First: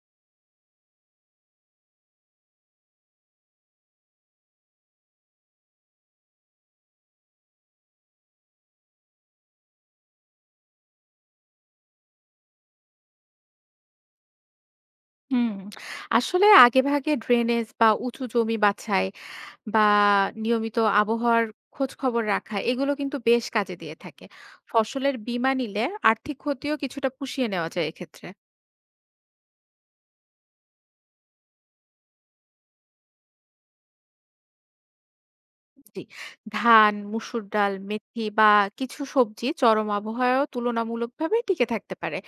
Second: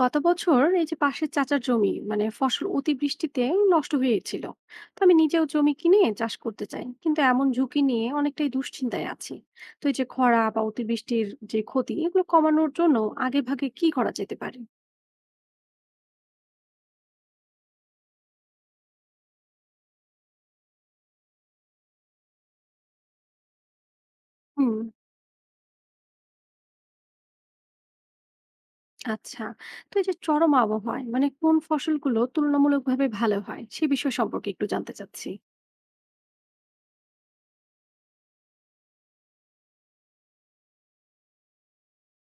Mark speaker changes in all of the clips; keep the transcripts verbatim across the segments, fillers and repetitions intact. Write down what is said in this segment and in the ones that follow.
Speaker 1: গত বছর এই যে পাশের চাচার জমি মানে ফসল অতিবৃষ্টিতে নষ্ট হয়েছিল। তো আমি নিজেও জমি কিনে চাষ করতে চাই, কিন্তু এমন ঝুঁকি নিয়ে অনেকটাই দুশ্চিন্তায় আছি। তো এই যে খরা বা অতিবৃষ্টির যে ক্ষতি, এগুলো কমানোর জন্য আগে ভাগে কি করা যেতে পারে?
Speaker 2: হুম, আসলে আগেভাগে ড্রেনেজ বা উঁচু জমি বাছাই বা নিয়মিত আবহাওয়ার খোঁজ খবর রাখা এগুলো কিন্তু বেশ কাজে দিয়ে থাকে।
Speaker 1: হুম।
Speaker 2: ফসলের বীমা নিলে আর্থিক ক্ষতিও কিছুটা পুষিয়ে নেওয়া যায় এক্ষেত্রে।
Speaker 1: আচ্ছা। তো এই যে চরম আবহাওয়ায় মানে কোন ফসলগুলো তুলনামূলকভাবে ভালো হয় সে বিষয় সম্পর্কে একটু জানতে চাচ্ছি।
Speaker 2: জি। ধান, মসুর ডাল, মেথি বা কিছু সবজি চরম আবহাওয়ায়ও তুলনামূলকভাবে টিকে থাকতে পারে।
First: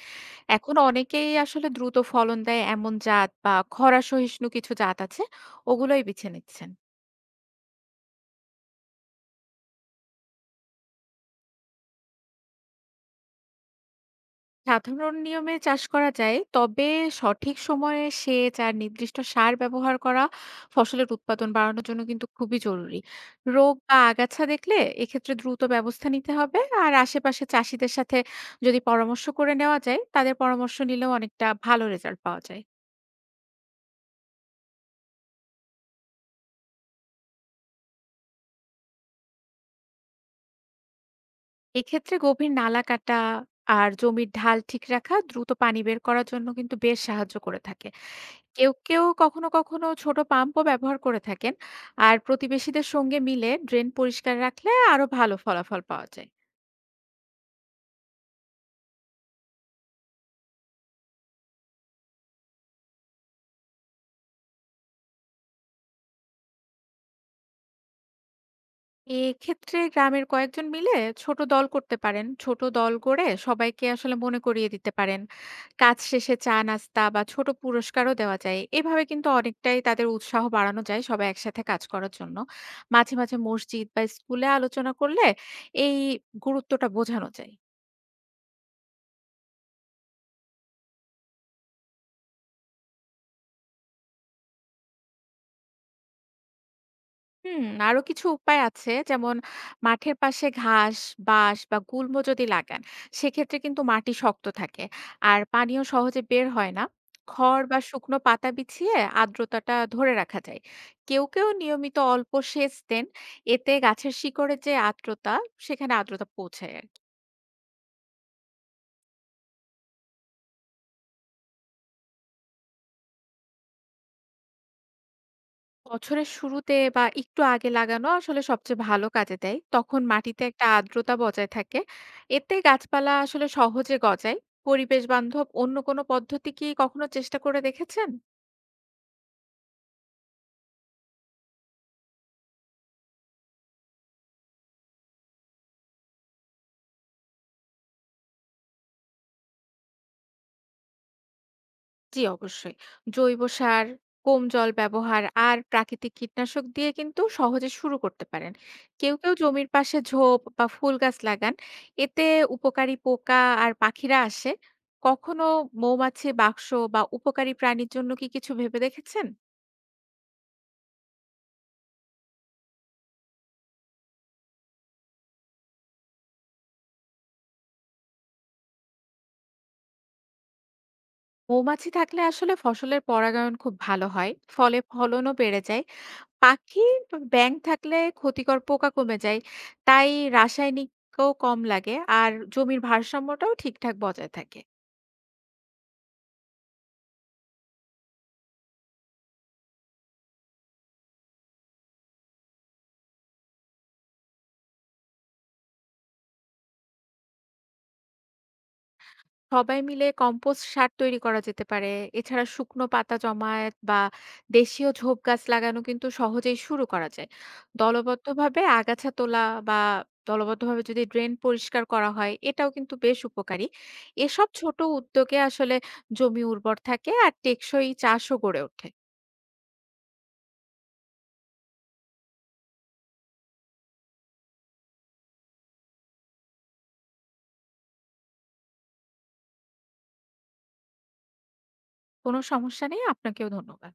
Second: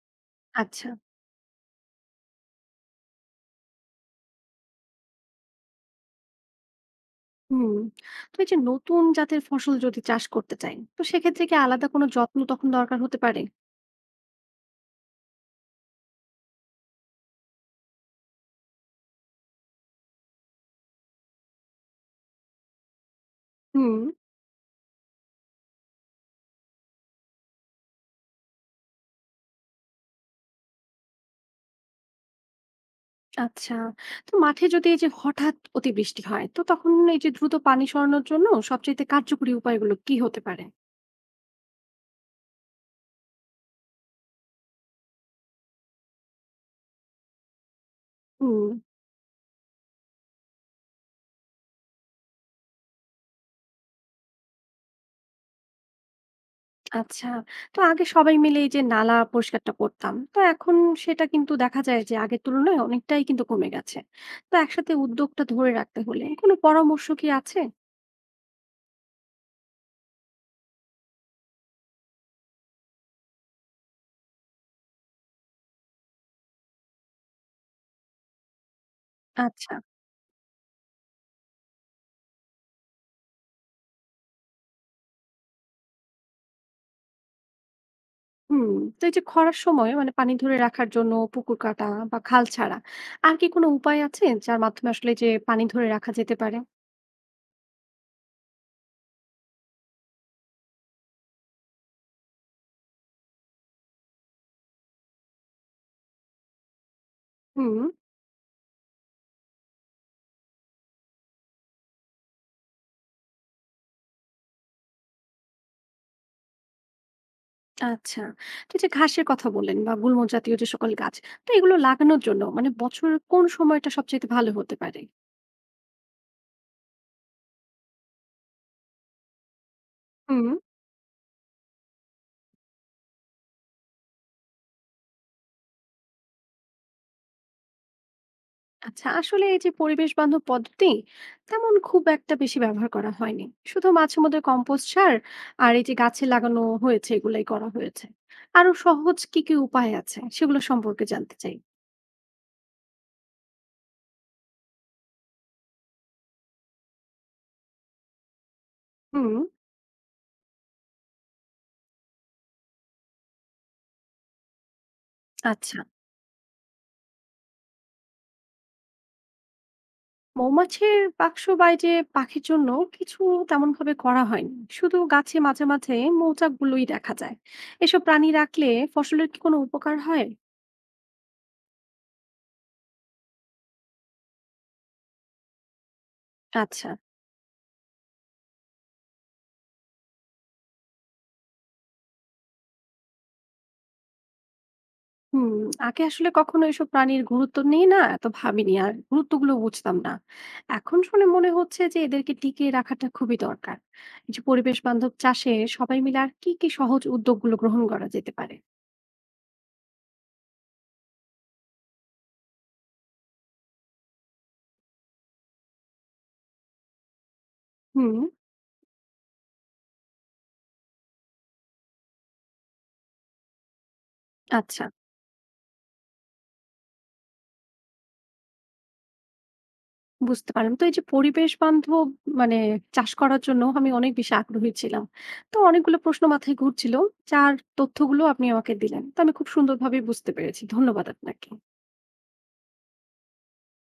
Speaker 2: এখন
Speaker 1: আচ্ছা।
Speaker 2: অনেকেই আসলে দ্রুত ফলন দেয় এমন জাত বা খরা সহিষ্ণু কিছু জাত আছে ওগুলোই বেছে নিচ্ছেন।
Speaker 1: হুম। তো এই যে নতুন জাতের ফসল যদি চাষ করতে চাই, তো সেক্ষেত্রে কি আলাদা কোনো যত্ন তখন দরকার হতে পারে?
Speaker 2: সাধারণ নিয়মে চাষ করা যায়, তবে সঠিক সময়ে সেচ আর নির্দিষ্ট সার ব্যবহার করা ফসলের উৎপাদন বাড়ানোর জন্য কিন্তু খুবই জরুরি। রোগ বা
Speaker 1: হুম।
Speaker 2: আগাছা দেখলে এক্ষেত্রে দ্রুত ব্যবস্থা নিতে হবে। আর আশেপাশে চাষীদের সাথে যদি পরামর্শ করে নেওয়া যায়, তাদের পরামর্শ নিলেও অনেকটা ভালো রেজাল্ট পাওয়া যায়।
Speaker 1: আচ্ছা। তো মাঠে যদি এই যে হঠাৎ অতিবৃষ্টি হয়, তো তখন এই যে দ্রুত পানি সরানোর জন্য সবচাইতে কার্যকরী উপায়গুলো কি হতে পারে?
Speaker 2: এক্ষেত্রে গভীর নালা কাটা আর জমির ঢাল ঠিক রাখা দ্রুত পানি বের করার জন্য কিন্তু বেশ সাহায্য করে থাকে।
Speaker 1: হুম।
Speaker 2: কেউ, কেউ কখনো, কখনো ছোট পাম্পও ব্যবহার করে থাকেন। আর প্রতিবেশীদের সঙ্গে মিলে ড্রেন পরিষ্কার রাখলে আরো ভালো ফলাফল পাওয়া যায়।
Speaker 1: আচ্ছা। তো আগে সবাই মিলে এই যে নালা পরিষ্কারটা করতাম। তো এখন সেটা কিন্তু দেখা যায় যে আগের তুলনায় অনেকটাই কিন্তু কমে গেছে। তো একসাথে উদ্যোগটা ধরে রাখতে হলে কোনো পরামর্শ কি আছে?
Speaker 2: এক্ষেত্রে গ্রামের কয়েকজন মিলে ছোট দল করতে পারেন। ছোট দল গড়ে সবাইকে আসলে মনে করিয়ে দিতে পারেন। কাজ শেষে চা নাস্তা বা ছোট পুরস্কারও দেওয়া যায়। এভাবে কিন্তু
Speaker 1: আচ্ছা।
Speaker 2: অনেকটাই তাদের উৎসাহ বাড়ানো যায় সবাই একসাথে কাজ করার জন্য। মাঝে, মাঝে মসজিদ বা স্কুলে আলোচনা করলে এই গুরুত্বটা বোঝানো যায়।
Speaker 1: হুম। তো এই যে খরার সময় মানে পানি ধরে রাখার জন্য পুকুর কাটা বা খাল ছাড়া আর কি কোনো উপায় আছে যার মাধ্যমে আসলে যে পানি ধরে রাখা যেতে পারে?
Speaker 2: হুম, আরো কিছু উপায় আছে। যেমন মাঠের পাশে ঘাস, বাঁশ বা গুল্ম যদি লাগান, সেক্ষেত্রে কিন্তু মাটি শক্ত থাকে। আর পানিও সহজে বের হয় না। খড় বা
Speaker 1: হুম।
Speaker 2: শুকনো পাতা বিছিয়ে আর্দ্রতাটা ধরে রাখা যায়। কেউ, কেউ নিয়মিত অল্প সেচ দেন। এতে গাছের শিকড়ের যে আর্দ্রতা, সেখানে আর্দ্রতা পৌঁছায়।
Speaker 1: আচ্ছা। তো এই যে ঘাসের কথা বললেন বা গুল্ম জাতীয় যে সকল গাছ, তো এগুলো লাগানোর জন্য মানে বছরের কোন সময়টা সবচাইতে ভালো হতে পারে?
Speaker 2: বছরের শুরুতে বা একটু আগে লাগানো আসলে সবচেয়ে ভালো কাজে দেয়। তখন মাটিতে
Speaker 1: হুম।
Speaker 2: একটা আর্দ্রতা বজায় থাকে। এতে গাছপালা আসলে সহজে গজায়। পরিবেশ বান্ধব অন্য কোনো পদ্ধতি কি কখনো চেষ্টা করে দেখেছেন?
Speaker 1: আচ্ছা, আসলে এই যে পরিবেশ বান্ধব পদ্ধতি তেমন খুব একটা বেশি ব্যবহার করা হয়নি। শুধু মাঝে মধ্যে কম্পোস্ট সার আর এই যে গাছে লাগানো হয়েছে, এগুলাই করা হয়েছে। আরো সহজ কি, কি উপায় আছে সেগুলো সম্পর্কে জানতে চাই।
Speaker 2: জি, অবশ্যই। জৈব সার, কম জল ব্যবহার আর প্রাকৃতিক কীটনাশক দিয়ে কিন্তু সহজে শুরু করতে পারেন। কেউ, কেউ
Speaker 1: হুম।
Speaker 2: জমির পাশে ঝোপ বা ফুল গাছ লাগান। এতে উপকারী পোকা আর পাখিরা আসে। কখনো
Speaker 1: আচ্ছা।
Speaker 2: মৌমাছি বাক্স বা উপকারী প্রাণীর জন্য কি কিছু ভেবে দেখেছেন?
Speaker 1: মৌমাছির বাক্স বাইরে, পাখির জন্য কিছু তেমন ভাবে করা হয়নি। শুধু গাছে মাঝে মাঝে মৌচাক গুলোই দেখা যায়। এসব প্রাণী রাখলে ফসলের কি কোনো উপকার হয়?
Speaker 2: মৌমাছি থাকলে আসলে ফসলের পরাগায়ন খুব ভালো হয়। ফলে ফলনও বেড়ে যায়। পাখি,
Speaker 1: আচ্ছা।
Speaker 2: ব্যাঙ থাকলে ক্ষতিকর পোকা কমে যায়, তাই রাসায়নিকও কম লাগে আর জমির ভারসাম্যটাও ঠিকঠাক বজায় থাকে।
Speaker 1: হুম। আগে আসলে কখনো এসব প্রাণীর গুরুত্ব নিয়ে না এত ভাবিনি আর গুরুত্বগুলো বুঝতাম না। এখন শুনে মনে হচ্ছে যে এদেরকে টিকিয়ে রাখাটা খুবই দরকার। এই যে পরিবেশ বান্ধব চাষে সবাই মিলে আর কি কি সহজ উদ্যোগগুলো গ্রহণ করা যেতে পারে?
Speaker 2: সবাই মিলে কম্পোস্ট সার তৈরি করা যেতে পারে। এছাড়া শুকনো পাতা জমায়েত বা দেশীয় ঝোপ গাছ লাগানো কিন্তু সহজেই শুরু করা যায়।
Speaker 1: হুম।
Speaker 2: দলবদ্ধভাবে আগাছা তোলা বা দলবদ্ধভাবে যদি ড্রেন পরিষ্কার করা হয়, এটাও কিন্তু বেশ উপকারী। এসব ছোট
Speaker 1: আচ্ছা।
Speaker 2: উদ্যোগে আসলে জমি উর্বর থাকে আর টেকসই চাষও গড়ে ওঠে।
Speaker 1: বুঝতে পারলাম। তো এই যে পরিবেশ বান্ধব মানে চাষ করার জন্য আমি অনেক বেশি আগ্রহী ছিলাম। তো অনেকগুলো প্রশ্ন মাথায় ঘুরছিল, যার তথ্যগুলো আপনি আমাকে দিলেন। তো আমি খুব সুন্দরভাবে বুঝতে পেরেছি। ধন্যবাদ আপনাকে।
Speaker 2: কোনো সমস্যা নেই। আপনাকেও ধন্যবাদ।